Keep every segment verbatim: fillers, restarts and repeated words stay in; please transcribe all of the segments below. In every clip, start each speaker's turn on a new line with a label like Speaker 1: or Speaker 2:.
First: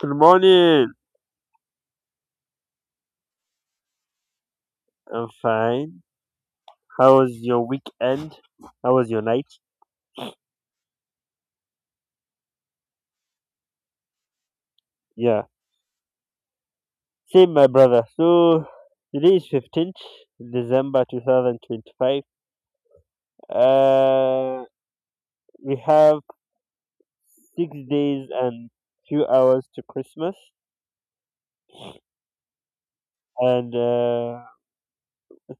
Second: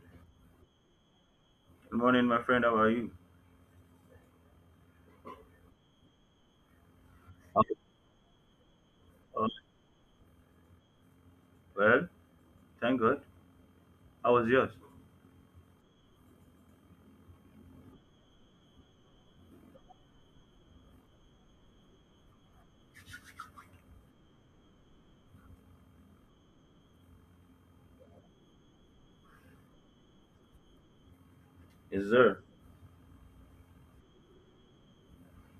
Speaker 1: Good morning.
Speaker 2: Good morning, my friend. How are you?
Speaker 1: I'm fine. How was
Speaker 2: Oh,
Speaker 1: your weekend? How was your night?
Speaker 2: well, thank God. How was yours?
Speaker 1: Yeah. Same, my brother. So today is fifteenth December two thousand twenty-five. Uh, we have six days and few hours to Christmas,
Speaker 2: Yes, sir.
Speaker 1: and uh,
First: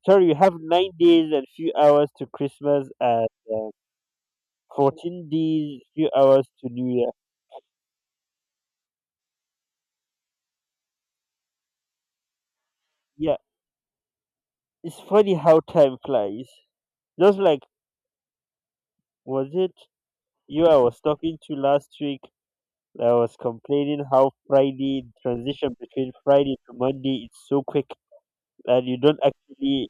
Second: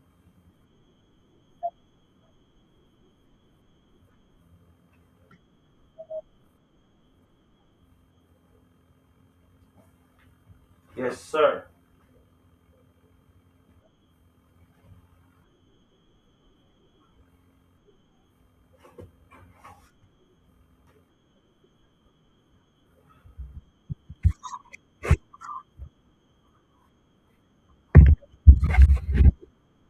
Speaker 1: sorry, we have nine days and few hours to Christmas, and uh, fourteen days, few hours to New Year.
Speaker 2: Yes, sir.
Speaker 1: Yeah, it's funny how time flies. Just like was it you I was talking to last week, I was complaining how Friday, transition between Friday to Monday, it's so quick that you don't actually,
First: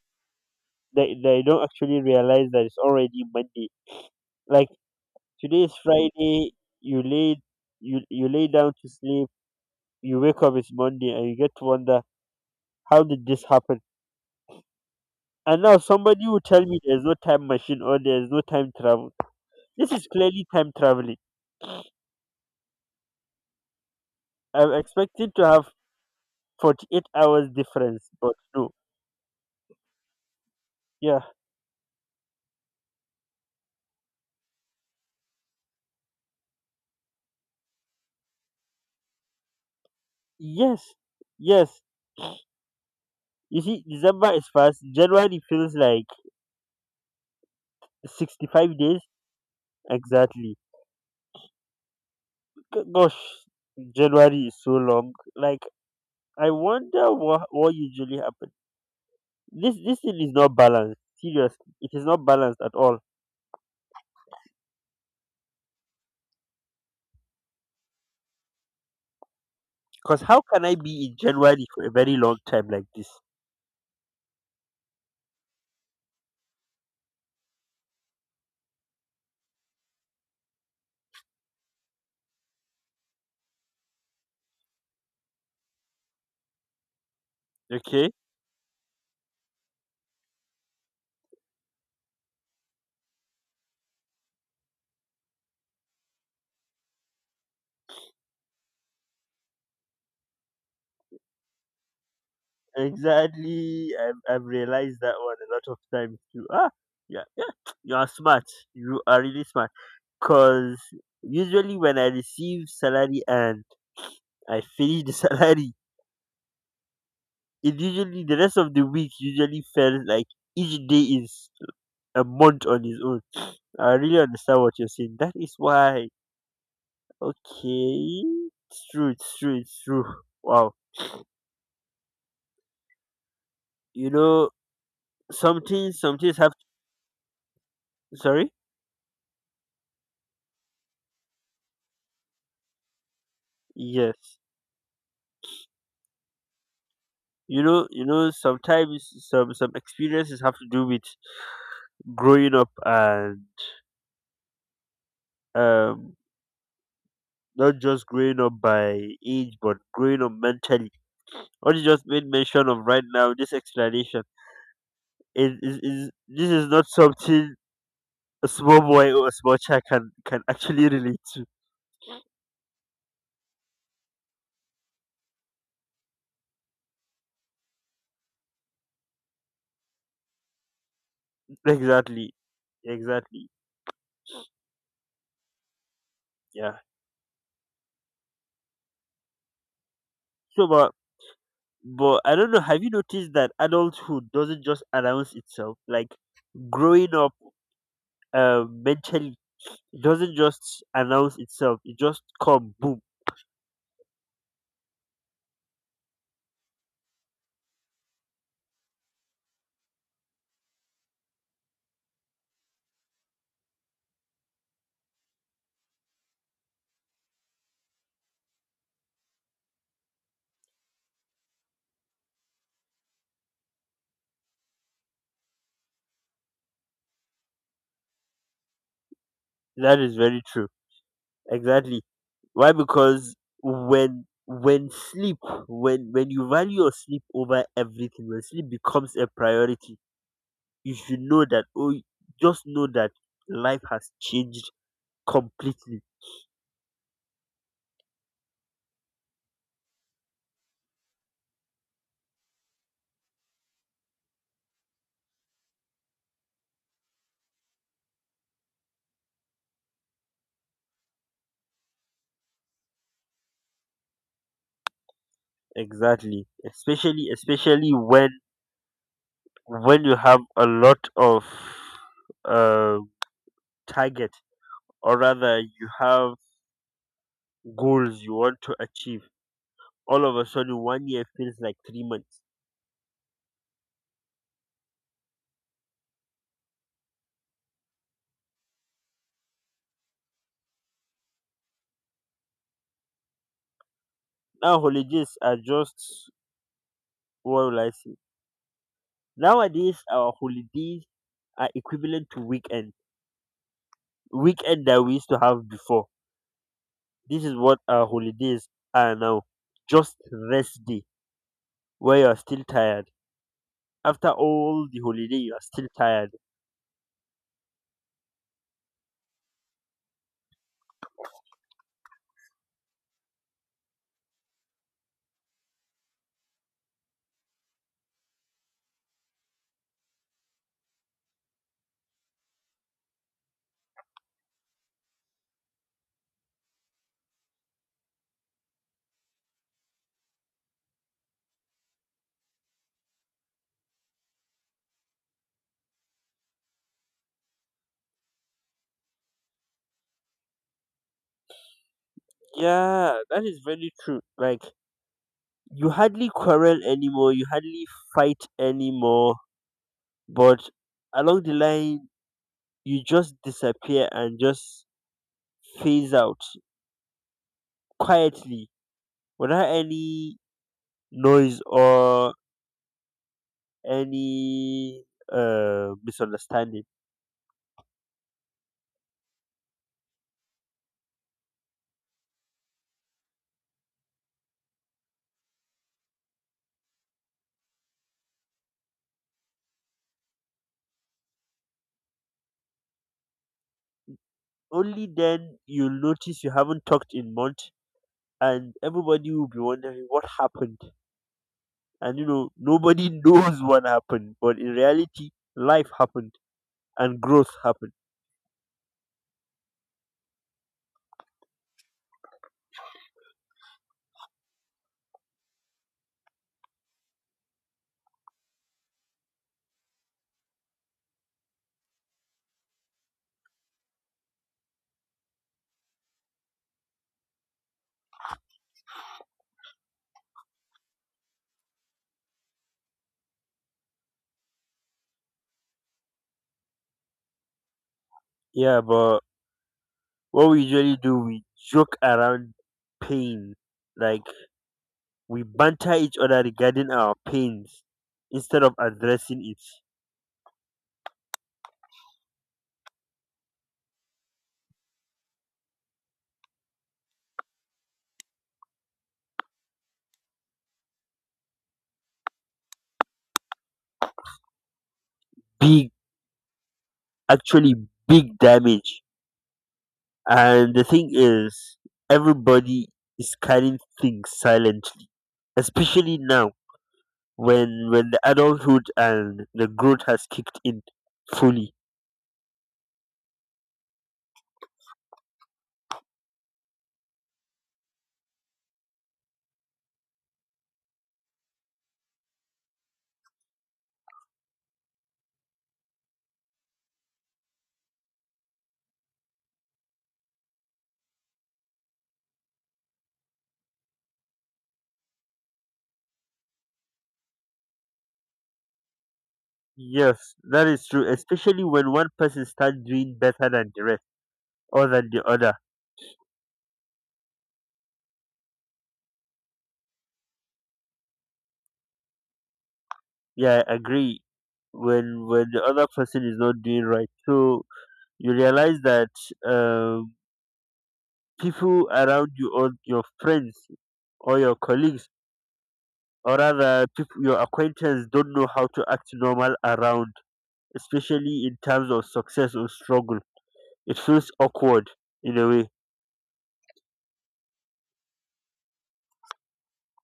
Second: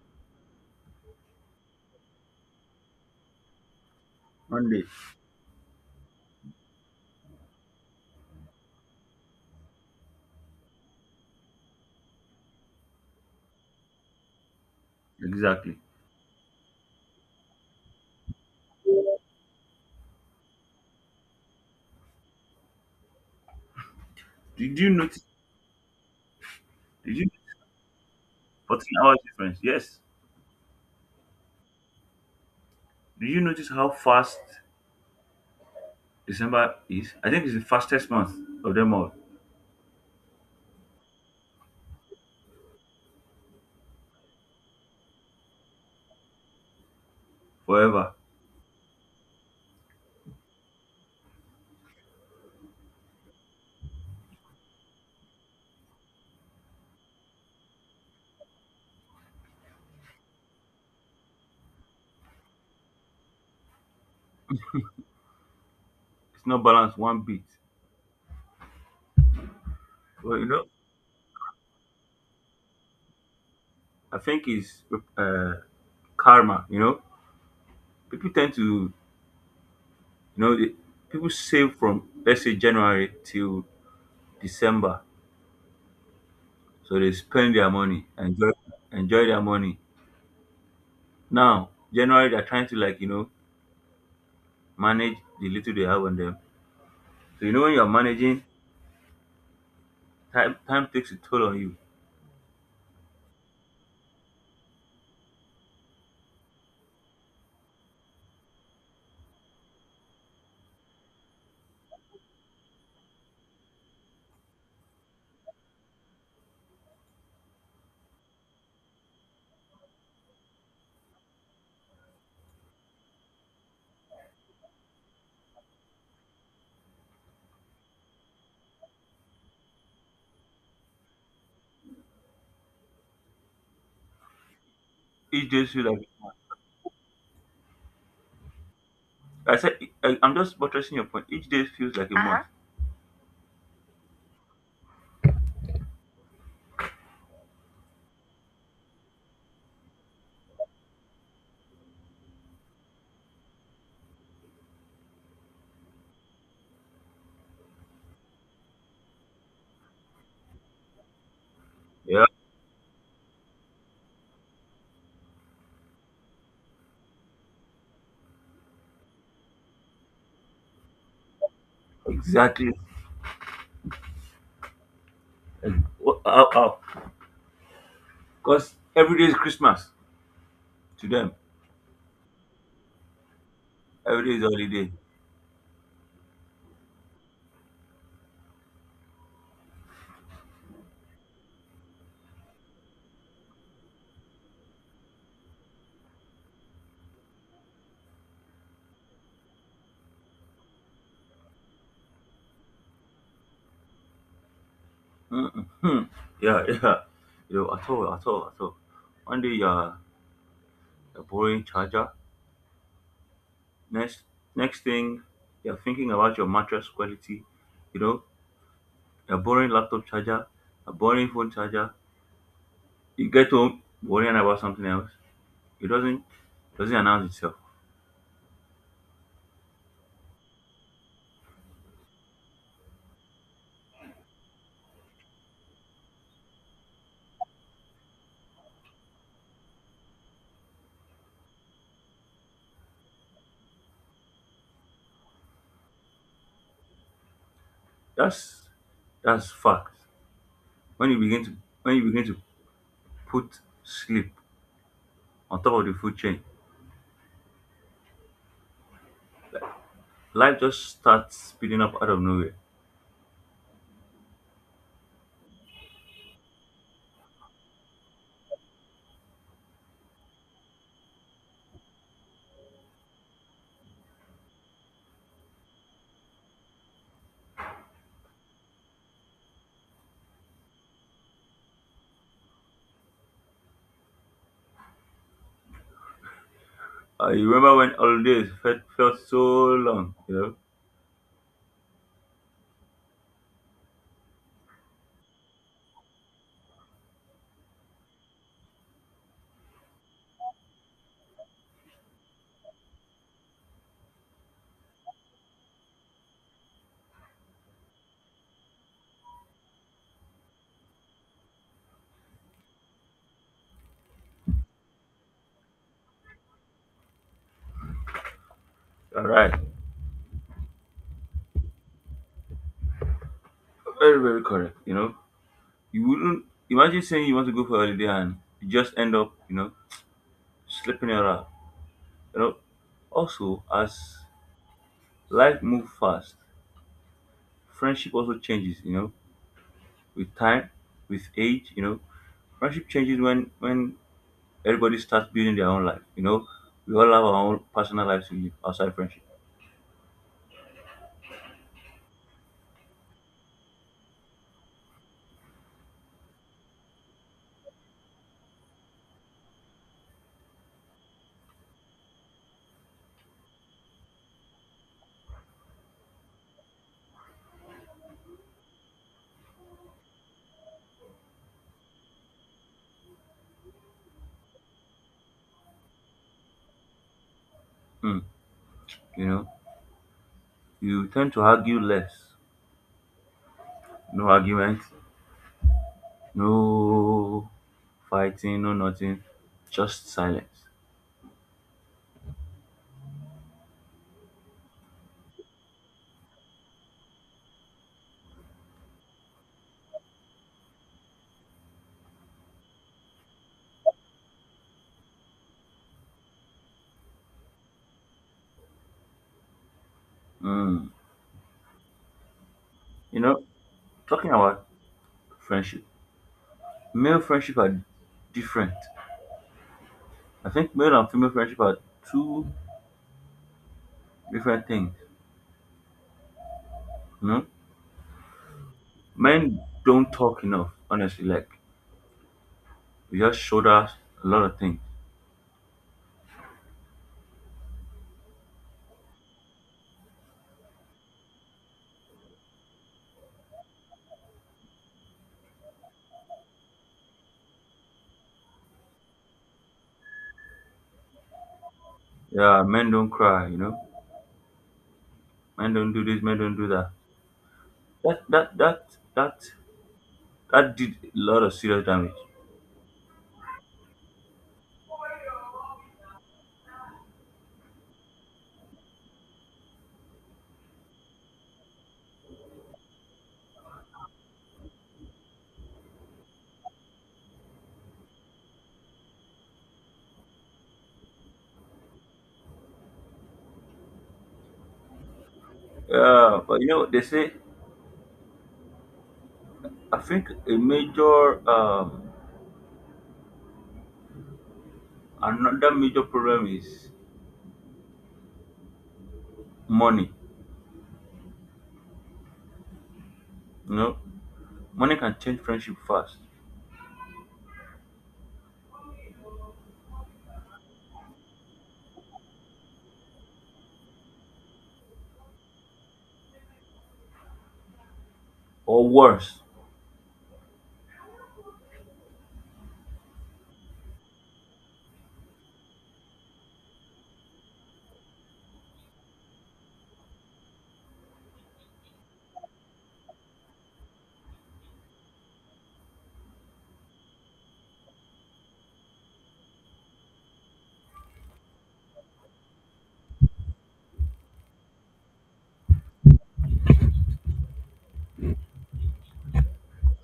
Speaker 1: that that you don't actually realize that it's already Monday. Like
Speaker 2: Monday.
Speaker 1: today is Friday, you lay, you, you lay down to sleep, you wake up, it's Monday and you get to wonder, how did this happen? And now
Speaker 2: Exactly.
Speaker 1: somebody will tell me there's no time machine or there's no time travel. This is clearly time traveling. I'm
Speaker 2: Did you notice?
Speaker 1: expecting to have forty-eight
Speaker 2: Did you
Speaker 1: hours difference, but no.
Speaker 2: fourteen hours difference? Yes.
Speaker 1: Yeah.
Speaker 2: Did you notice how fast December is? I think it's the fastest month of them all
Speaker 1: Yes, yes. You see, December is fast. January feels like
Speaker 2: forever.
Speaker 1: sixty-five days exactly. G- Gosh, January is so long. Like, I wonder what, what usually happens. This, this thing is not balanced. Seriously, it is not balanced at all.
Speaker 2: It's not balanced one bit.
Speaker 1: Because
Speaker 2: Well,
Speaker 1: how
Speaker 2: you
Speaker 1: can
Speaker 2: know,
Speaker 1: I be in January for a very long time like this?
Speaker 2: I think it's uh, karma. You know, people tend to, you know, they, people save from, let's say, January till December. So they spend their money,
Speaker 1: Okay?
Speaker 2: enjoy enjoy their money. Now, generally they're trying to, like, you know, manage the little they have on them. So you know when you're managing, time time takes a toll on you.
Speaker 1: Exactly. I've, I've realized that one a lot of times too. Ah, yeah, yeah. You are smart. You are really smart. Cause usually when I receive salary and I finish the salary, it usually the rest of the week usually felt like each day is a month on its own. I really understand what you're saying. That is why okay. It's true, it's true, it's true. Wow. You know,
Speaker 2: Each
Speaker 1: some
Speaker 2: day feels
Speaker 1: things some
Speaker 2: like
Speaker 1: things have. Sorry?
Speaker 2: I said I, I,'m just buttressing your point. Each day feels like a Uh-huh. month.
Speaker 1: Yes. You know, you know, sometimes some some experiences have to do with growing up and um not just growing up by age, but growing up mentally. What you just
Speaker 2: Yeah,
Speaker 1: made mention of right now, this explanation, is, is, is this is not something a small boy or a small child can, can actually relate to.
Speaker 2: exactly. Because every day is Christmas to them.
Speaker 1: Exactly, exactly,
Speaker 2: Every day is holiday.
Speaker 1: yeah. So, but but I don't know. Have you noticed that adulthood doesn't just announce itself? Like growing up, uh, mentally it doesn't just announce itself. It just come boom.
Speaker 2: Mm-hmm. Yeah, yeah. You know, at all, at all, at all. One day you're a borrowing charger. Next, next thing, you're thinking about your mattress quality. You know, a boring laptop charger, a boring phone charger. You get home worrying about something else. It doesn't doesn't announce itself.
Speaker 1: That is very true. Exactly. Why? Because when when sleep, when when you value your sleep over everything, when sleep becomes a priority, you should know that. Oh, just know that life has changed completely.
Speaker 2: That's that's fact. When you begin to when you begin to put sleep on top of the food chain, life just starts speeding up out of nowhere.
Speaker 1: Exactly. Especially especially when when you have a lot of uh, target, or rather, you have goals you want to achieve. All of a sudden, one year feels like three months.
Speaker 2: Uh, You remember when holidays felt, felt so long, you know?
Speaker 1: Now holidays are just what will I say? Nowadays, our holidays are equivalent to weekend. Weekend that we used to have before. This is what our holidays are now. Just rest day where you are still tired. After all the holiday, you are still tired.
Speaker 2: All right. Very, very correct, you know? You wouldn't imagine saying you want to go for a holiday and you just end up, you know, slipping around. You know, also, as life moves fast, friendship also changes. You know, with time, with age, you know, friendship changes when when everybody starts building their own life. You know, we all have our own personal lives we live outside friendship.
Speaker 1: Yeah, that is very true. Like you hardly quarrel anymore. You hardly fight anymore. But along the line, you just disappear and just phase out quietly without any noise or any uh, misunderstanding.
Speaker 2: Mm, you know, you tend to argue less. No arguments, no fighting, no nothing, just silence.
Speaker 1: Only then you'll notice you haven't talked in months, and everybody will be wondering what happened. And you know, nobody knows what happened, but in reality, life happened and growth happened.
Speaker 2: Mm, you know, talking about friendship. Male friendship are different. I think male and female friendship are two different things. You know, men don't talk enough. Honestly, like, we just showed us a lot of things.
Speaker 1: Yeah, but what we usually do, we joke around pain. Like, we banter each other regarding our pains instead of addressing its.
Speaker 2: Yeah, men don't cry. You know, men don't do this, men don't do that. That that that that that did a lot of serious damage.
Speaker 1: Big, actually big damage. And the thing is, everybody is carrying things silently, especially now when when the adulthood and the growth has kicked in fully.
Speaker 2: Yeah, but you know they say. I think a major um another major problem is money. You know, money can change friendship fast
Speaker 1: Yes, that is true. Especially when one person starts doing better than the rest, or than the other.
Speaker 2: or worse.
Speaker 1: Yeah, I agree. When when the other person is not doing right, so you realize that um, people around you or your friends or your colleagues or rather people, your acquaintance don't know how to act normal around, especially in terms of success or struggle. It feels awkward in a way.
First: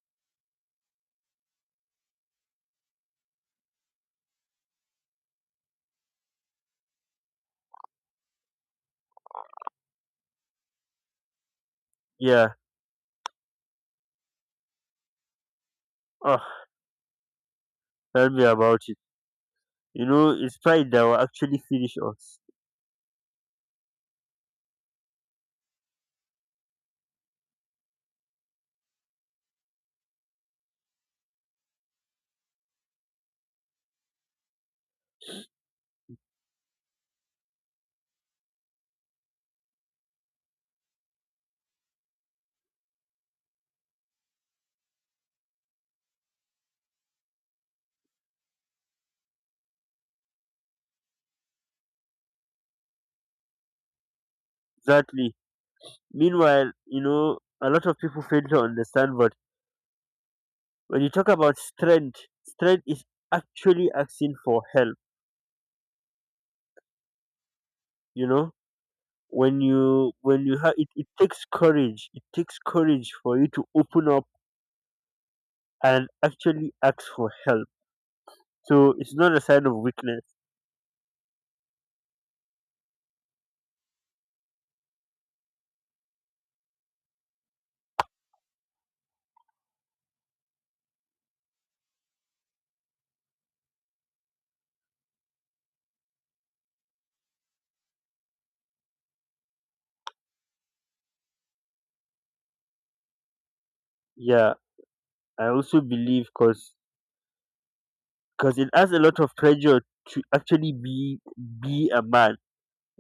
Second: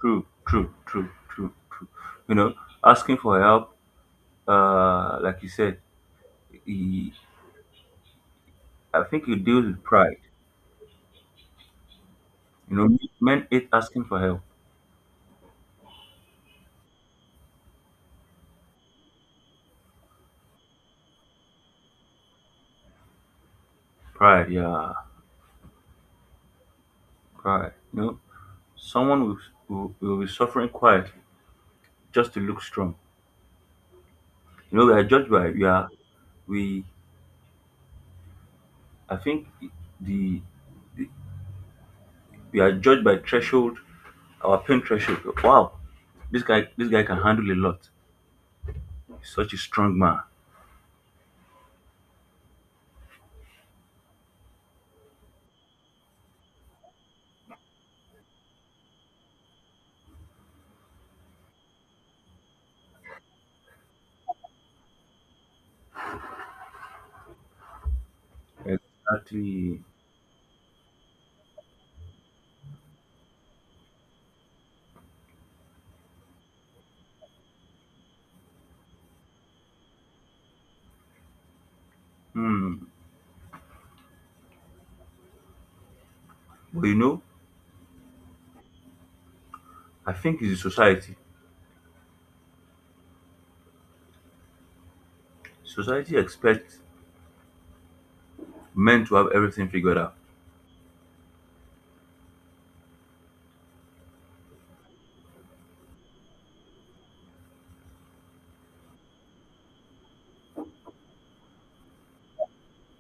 Speaker 2: True, true, true, true, true. You know, asking for help, uh, like you said, he, I think it deals with pride.
Speaker 1: Yeah.
Speaker 2: You know, men hate asking for help.
Speaker 1: Oh, tell me about it. You know, it's pride that will actually finish us.
Speaker 2: Pride, yeah, pride. You know, someone will, will, will be suffering quietly just to look strong. You know, we are judged by, we are, we, I think the, we are judged by threshold, our pain threshold. Wow, this guy, this guy can handle a lot. He's such a strong man.
Speaker 1: Exactly. Meanwhile, you know, a lot of people fail to understand, but when you talk about strength, strength is actually asking for help, you know? When
Speaker 2: Exactly.
Speaker 1: you when you have it, it takes courage. It takes courage for you to open up and actually ask for help. So it's not a sign of weakness.
Speaker 2: But you know, I think it's the society. Society expects men to have everything figured out.
Speaker 1: Yeah, I also believe because because it has a lot of pressure to actually be be a man.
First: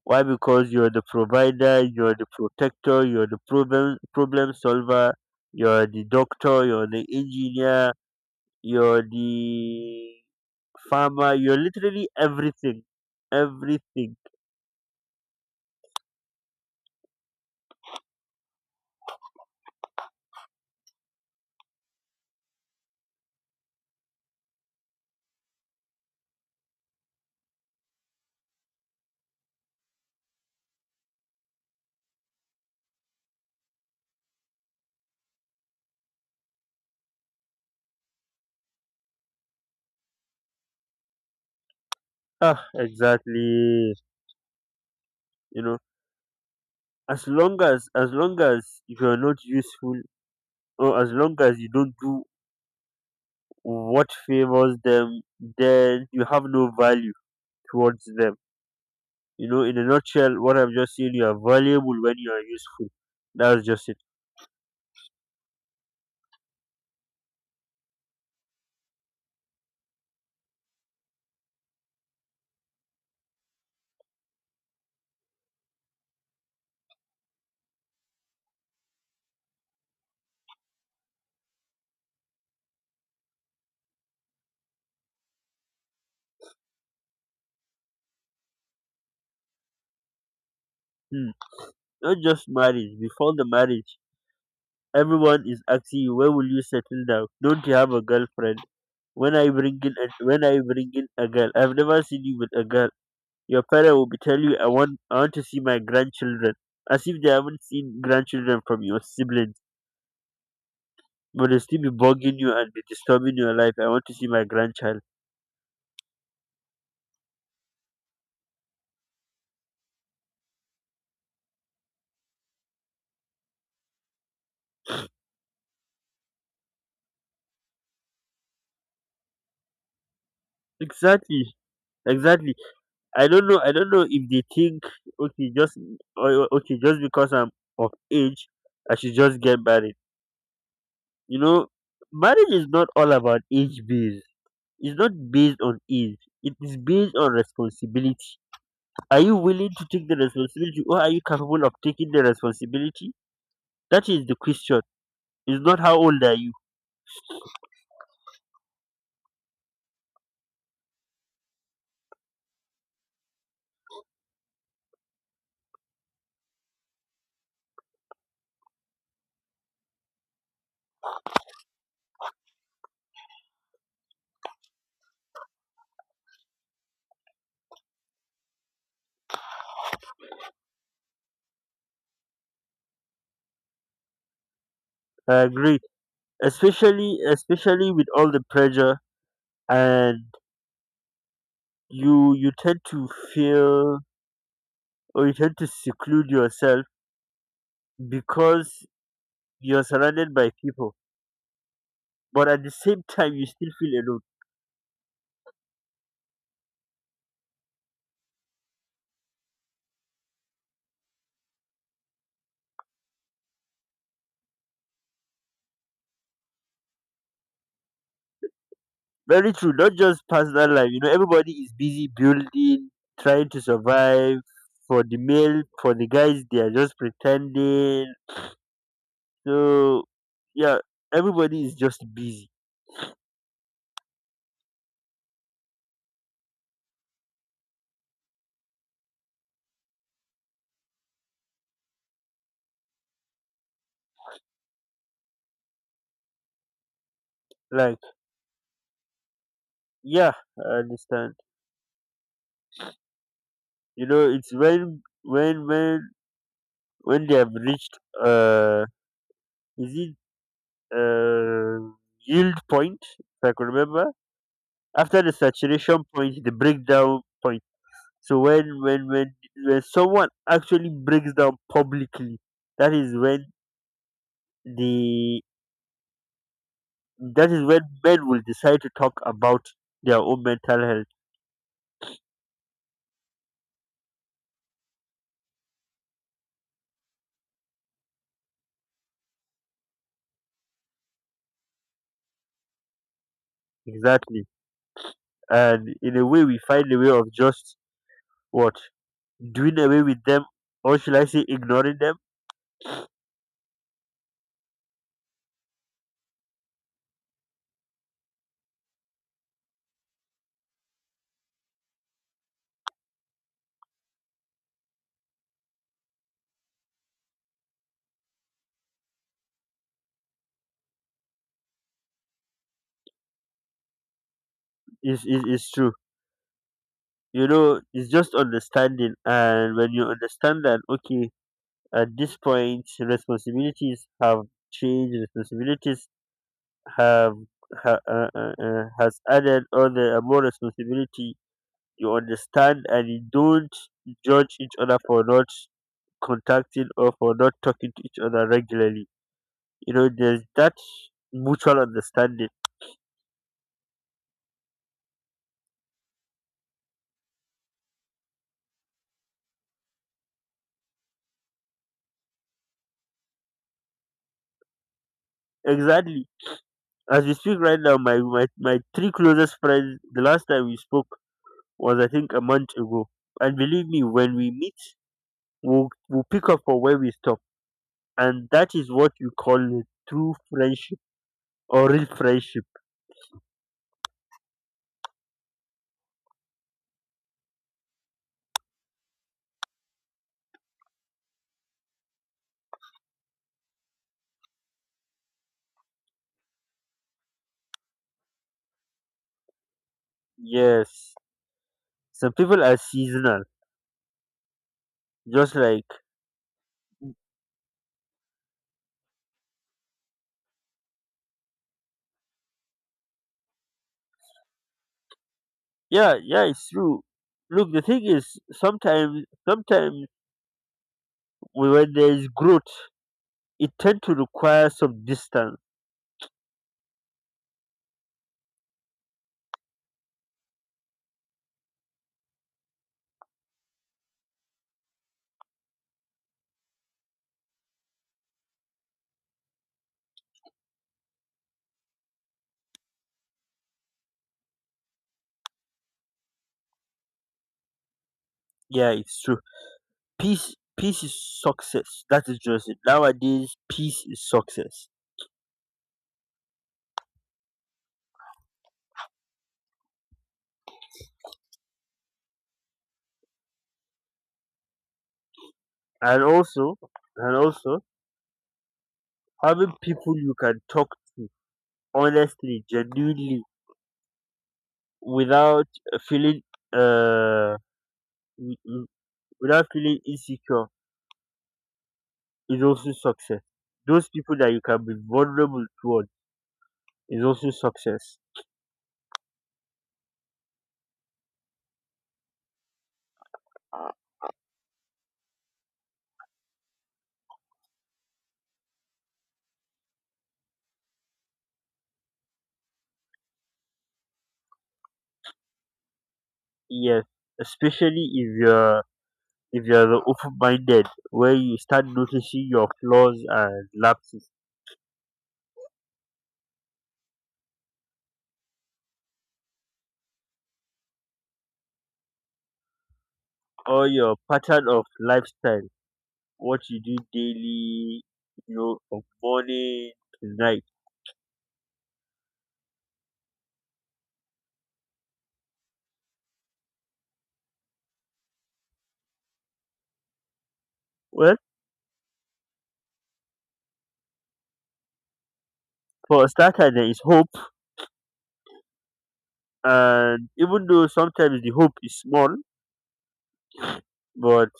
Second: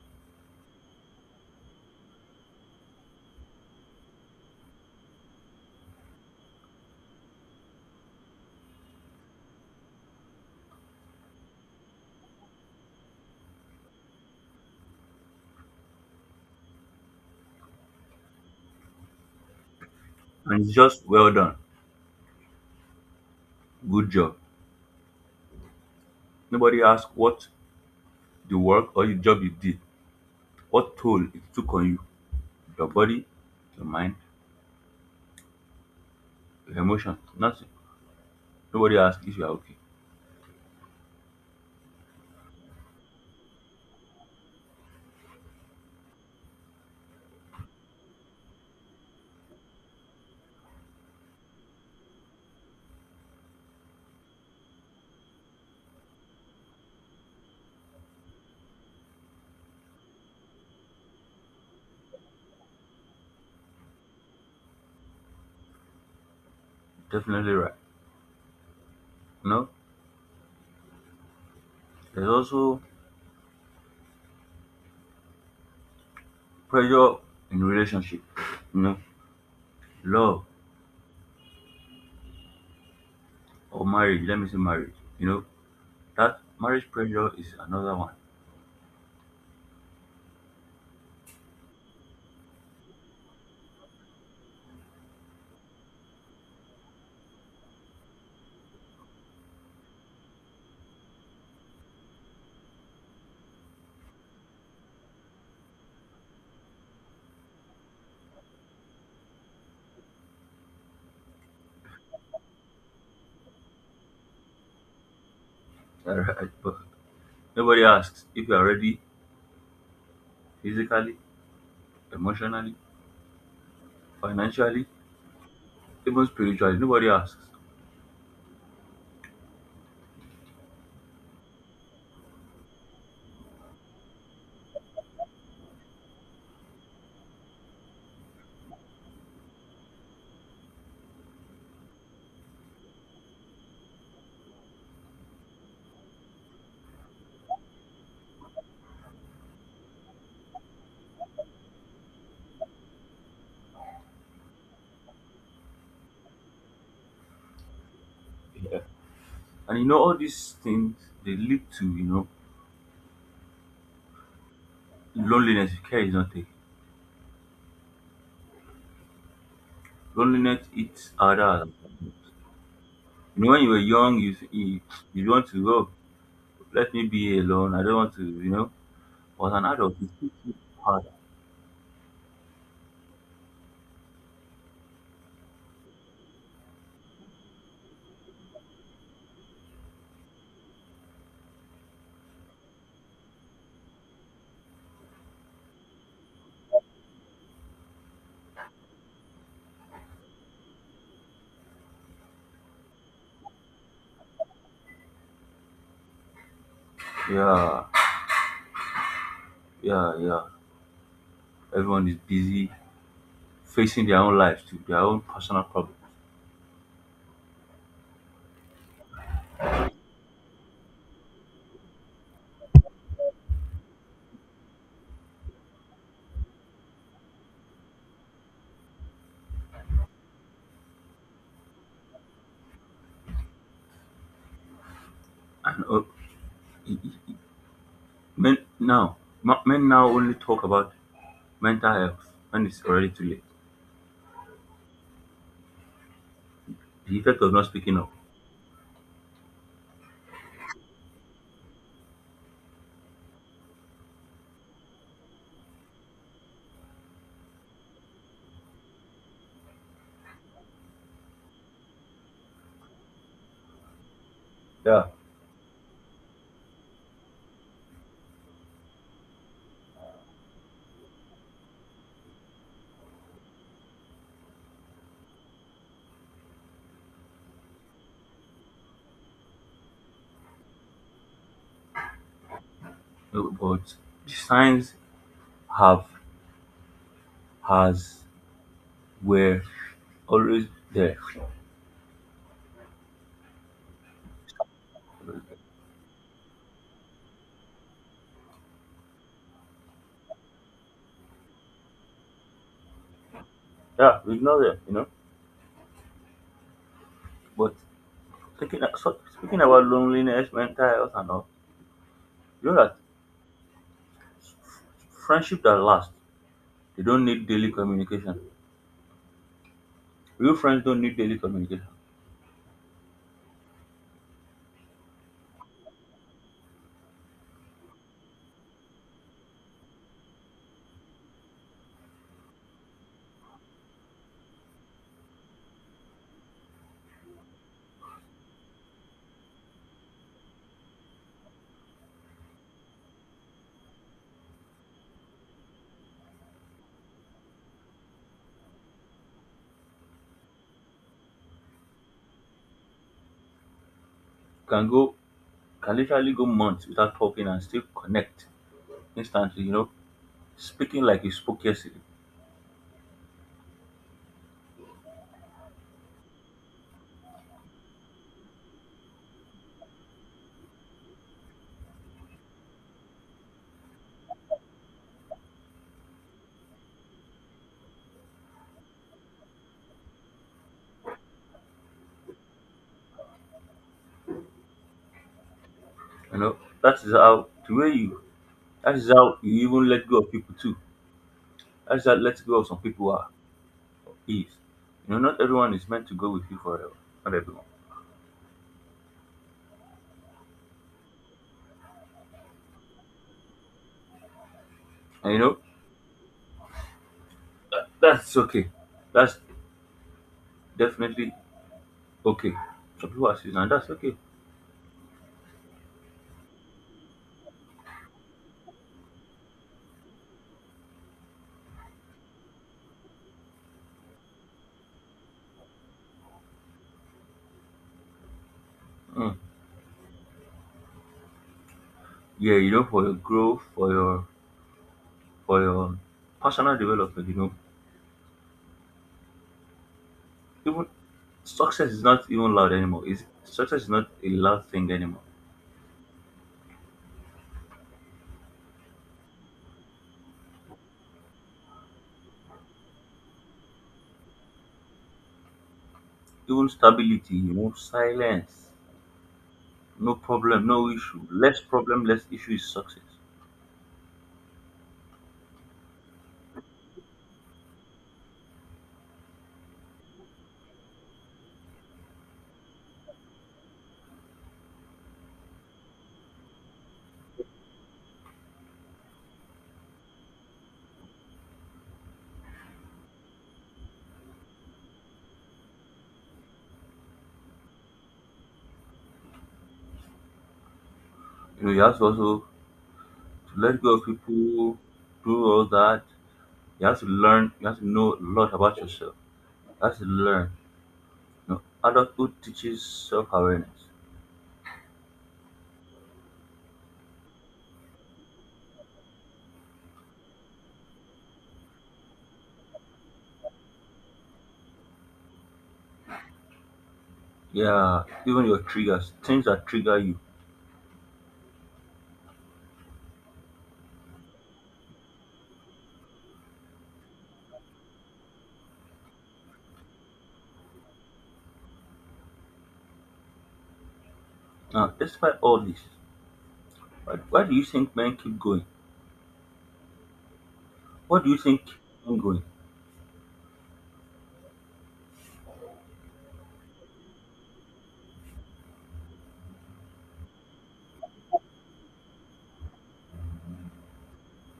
Speaker 1: Why? Because you're the provider, you're the protector, you're the problem problem solver, you're the doctor, you're the engineer, you're the farmer, you're literally everything, everything.
Speaker 2: And it's just well done. Good job. Nobody asks what the work or the job you did, what toll it took on you, your body, your mind, your emotion, nothing. Nobody asks if you are okay.
Speaker 1: Ah, exactly. You know, as long as as long as you're not useful. So as long as you don't do what favors them, then you have no value towards them. You know, in a nutshell, what I've just said, you are valuable when you are useful. That's just it.
Speaker 2: Definitely right. You know, there's also pressure in relationship. You know, love or marriage. Let me say marriage. You know, that marriage pressure is another one.
Speaker 1: Hmm. Not just marriage. Before the marriage, everyone is asking you, where will you settle down? Don't you have a girlfriend? When I bring in, a, when I bring in a girl, I've never seen you with a girl. Your parent will be telling you, I want, I want to see my grandchildren, as if they haven't seen grandchildren from your siblings but they'll still be bugging you and be disturbing your life. I want to see my grandchild.
Speaker 2: Alright, but nobody asks if you are ready physically, emotionally, financially, even spiritually. Nobody asks.
Speaker 1: Exactly, exactly. I don't know. I don't know if they think okay, just o- o- okay, just because I'm of age, I should just get married. You know, marriage is not all about age based. It's not based on age. It is based on responsibility. Are you willing to take the responsibility, or are you capable of taking the responsibility? That is the question. It's not how old are you.
Speaker 2: Yeah. And you know, all these things, they lead to, you know, loneliness if care is not taken. Loneliness eats other. You know, when you were young, you you, you want to go, let me be alone. I don't want to, you know. But an adult, it's so hard.
Speaker 1: I agree, especially especially with all the pressure and you you tend to feel or you tend to seclude yourself because you're surrounded by people but at the same time you still feel alone.
Speaker 2: Yeah, yeah, yeah. Everyone is busy facing their own lives, to their own personal problems.
Speaker 1: Very true. Not just personal life. You know, everybody is busy building, trying to survive. For the male for the guys, they are just pretending. So yeah, everybody is just busy.
Speaker 2: And uh, men now, ma- men now only talk about mental health when it's already too late, the effect of not speaking
Speaker 1: Like,
Speaker 2: up.
Speaker 1: yeah, I understand. You know, it's when when when when they have reached, uh is it, uh, yield point, if I can remember.
Speaker 2: Yeah.
Speaker 1: After the saturation point, the breakdown point. So when when when, when someone actually breaks down publicly, that is when the that is when men will decide to talk about their own mental health.
Speaker 2: Uh, But the signs have has were always there.
Speaker 1: Exactly. And in a way we find a way of just what? Doing away with them or should I say ignoring them.
Speaker 2: Yeah, we know that, you know. But thinking so speaking about loneliness, mental health and all, you know that friendship that lasts, they don't need daily communication. Real friends don't need daily communication.
Speaker 1: Is, is, is true. You know, it's just understanding and when you understand that, okay, at this point, responsibilities have changed. Responsibilities have ha, uh, uh, uh, has added other and more responsibility. You understand, and you don't judge each other for not contacting or for not talking to each other regularly. You know, there's that mutual understanding.
Speaker 2: Can go can literally go months without talking and still connect instantly, you know, speaking like you spoke yesterday.
Speaker 1: Exactly. As we speak right now, my, my my three closest friends. The last time we spoke was I think a month ago. And believe me, when we meet, we'll, we'll pick up from where we stopped. And that is what you call a true friendship or real friendship.
Speaker 2: You know, that is how the way you that is how you even let go of people too. That's that let go of some people are is. You know, not everyone is meant to go with you forever. Not everyone.
Speaker 1: Yes, some people are seasonal,
Speaker 2: And you
Speaker 1: just
Speaker 2: know,
Speaker 1: like.
Speaker 2: that's okay. That's definitely okay. Some people are seasonal, that's okay.
Speaker 1: Yeah, yeah, it's true. Look, the thing is, sometimes, sometimes when there is growth, it tend to require some distance.
Speaker 2: Mm. Yeah, you know, for your growth, for your for your personal development, you know. Even success is not even loud anymore. Is success is not a loud thing anymore.
Speaker 1: Yeah, it's true. Peace, peace is success. That is just it. Nowadays, peace is success,
Speaker 2: Even stability, you know, silence, no problem, no issue. Less problem, less issue is success.
Speaker 1: and also, and also having people you can talk to honestly, genuinely without feeling uh w- w- without feeling insecure is also success. Those people that you can be vulnerable toward is also success.
Speaker 2: You know, you have to also to let go of people, do all that. You have to learn. You have to know a lot about yourself. You have to learn. You know, adulthood teaches self-awareness.
Speaker 1: Yes, especially if you're if you're the open-minded, where you start noticing your flaws and lapses,
Speaker 2: Yeah, even your triggers, things that trigger you.
Speaker 1: or your pattern of lifestyle, what you do daily, you know, from morning to night.
Speaker 2: Now, despite all this, why, why do you think men keep going? What do
Speaker 1: Well,
Speaker 2: you think keeps men going?
Speaker 1: for a starter, there is hope, and even though sometimes the hope is small, but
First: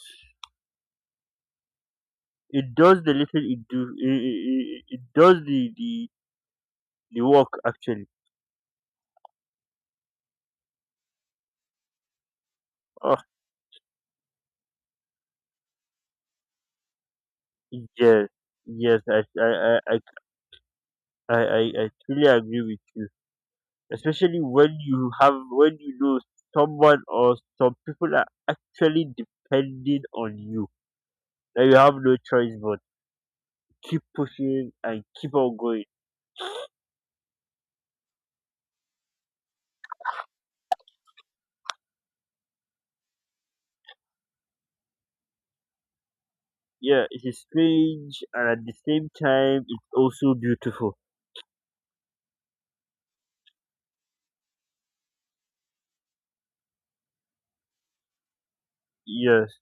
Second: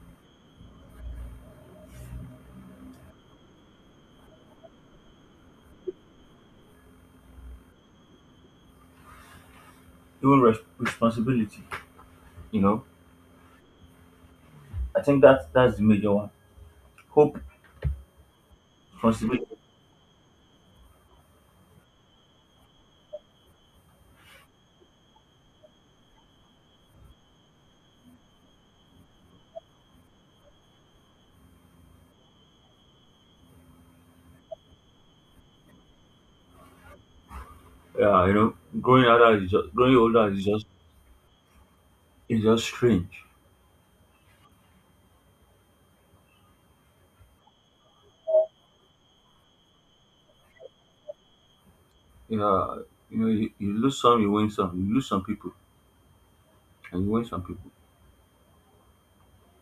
Speaker 1: it does the little it do. It, it, it does the the the work actually.
Speaker 2: Even res- responsibility. You know,
Speaker 1: Oh
Speaker 2: I think that that's the major one. Hope,
Speaker 1: yes, yes. I
Speaker 2: responsibility.
Speaker 1: I I I I, I truly agree with you. Especially when you have when you know someone or some people are actually depending on you. That you have no choice but to keep pushing and keep on going.
Speaker 2: Yeah, you know, growing older is just growing older is just is just strange.
Speaker 1: Yeah, it is strange and at the same time it's also beautiful.
Speaker 2: Yeah, you know, you, you lose some, you win some. You lose some people, and you win some people.
Speaker 1: Yes.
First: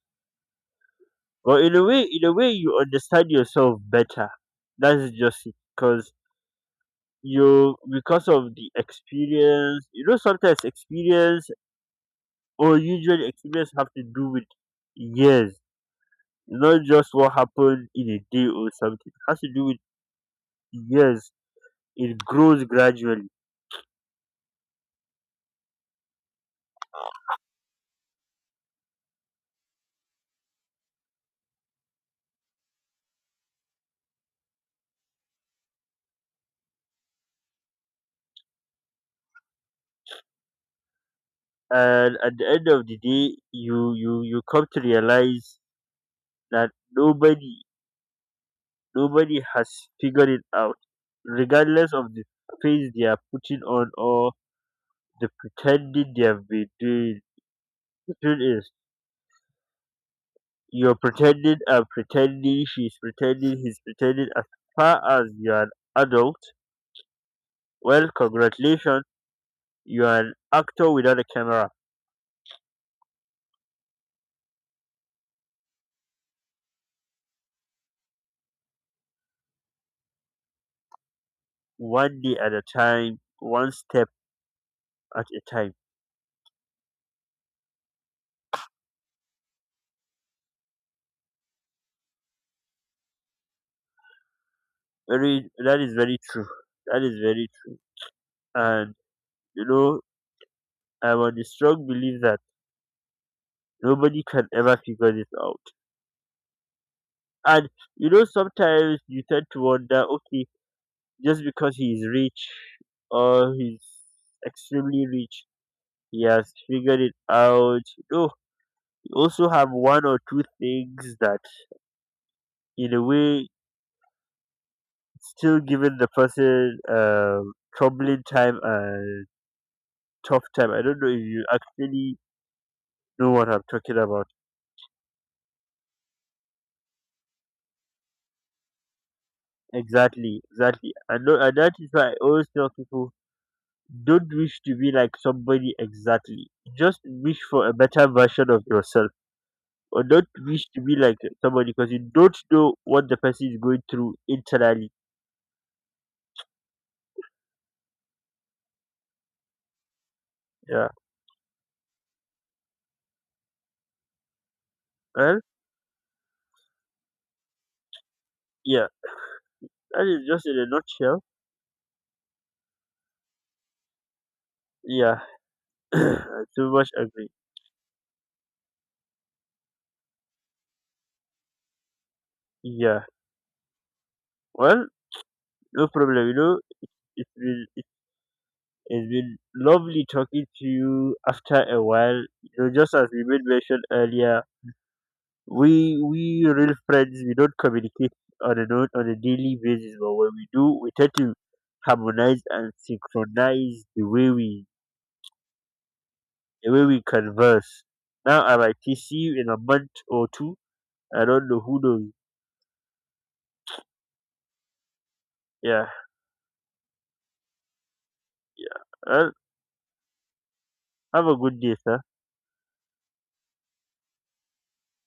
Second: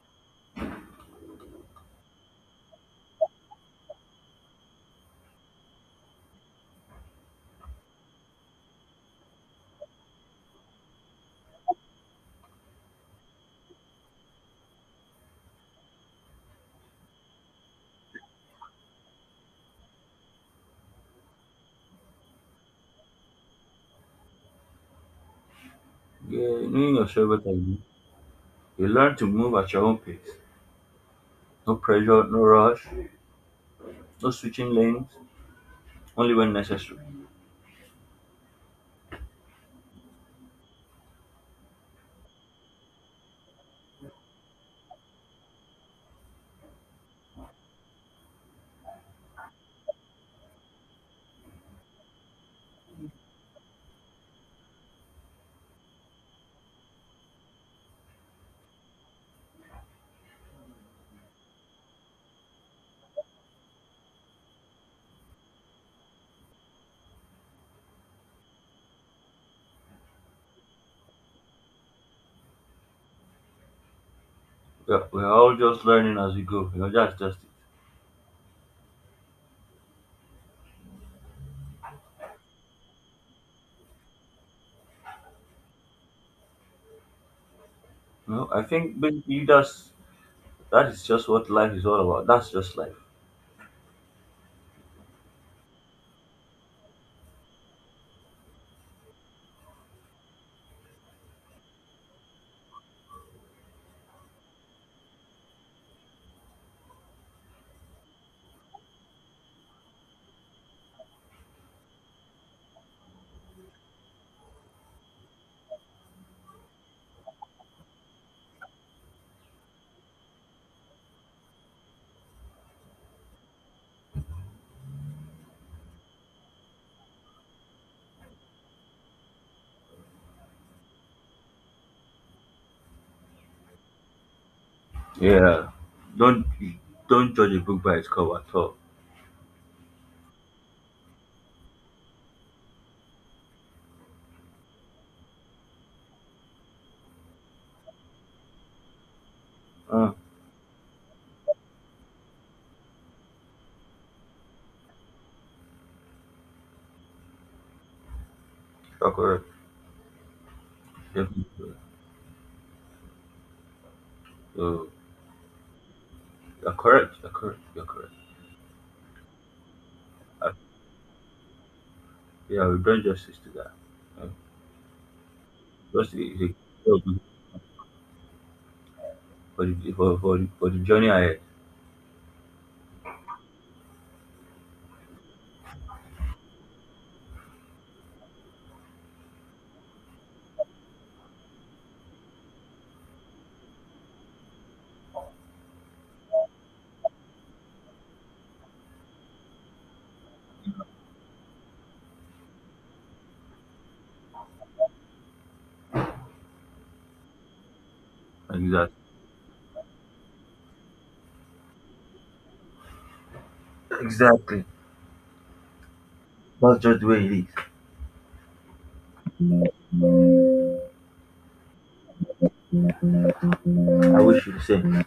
Speaker 1: But in a way, in a way, you understand yourself better. That's just it. Because you, because of the experience, you know, sometimes experience or usually experience have to do with years, not just what happened in a day or something. It has to do with years. It grows gradually,
Speaker 2: Yeah, knowing yourself better, you you learn to move at your own pace. No pressure, no rush, no switching lanes, only when necessary.
Speaker 1: and at the end of the day, you you you come to realize that nobody nobody has figured it out, regardless of the phase they are putting on or the pretending they have been doing. The truth is, you're pretending, I'm pretending, she's pretending, he's pretending. As far as you're an adult, well, congratulations, you're an actor without a camera,
Speaker 2: Yeah, we're all just learning as we go. You know, that's just it.
Speaker 1: one day at a time, one step at a time.
Speaker 2: You know, I think basically that's that is just what life is all about. That's just life.
Speaker 1: Very, that is very true. That is very true. And, you know, I'm on the strong belief that nobody can ever figure this out. And, you know, sometimes you tend to wonder, okay, just because he's rich or he's extremely rich, he has figured it out. No, you also have one or two things that, in a way, still giving the person um, troubling time and tough time. I don't know if you actually know what I'm talking about.
Speaker 2: Yeah, don't don't judge a book by its cover at all.
Speaker 1: Exactly, exactly. And, no, and that is why I always tell people don't wish to be like somebody exactly. Just wish for a better version of yourself. Or
Speaker 2: Mm,
Speaker 1: not wish to be like somebody because you don't know what the person is going through internally.
Speaker 2: you're correct.
Speaker 1: Yeah.
Speaker 2: Definitely correct. So,
Speaker 1: Well,
Speaker 2: you're correct. You're correct. You're correct.
Speaker 1: yeah, that is just in a nutshell.
Speaker 2: Yeah, we've done justice to that. Uh,
Speaker 1: Yeah.
Speaker 2: just a,
Speaker 1: I
Speaker 2: a
Speaker 1: so much agree.
Speaker 2: for the for, for the for the journey ahead.
Speaker 1: Yeah. Well, no problem. You know, it's been it has been lovely talking to you after a while. You know, just as we made mention earlier, we we real friends we don't communicate on a note on a daily basis, but when we do, we tend to harmonize and synchronize the way we the way we converse. Now I might
Speaker 2: Exactly.
Speaker 1: see you in a month or two. I don't know, who knows.
Speaker 2: Exactly.
Speaker 1: Yeah.
Speaker 2: That's just the way it is.
Speaker 1: Well, have a good day, sir.
Speaker 2: I wish you the same.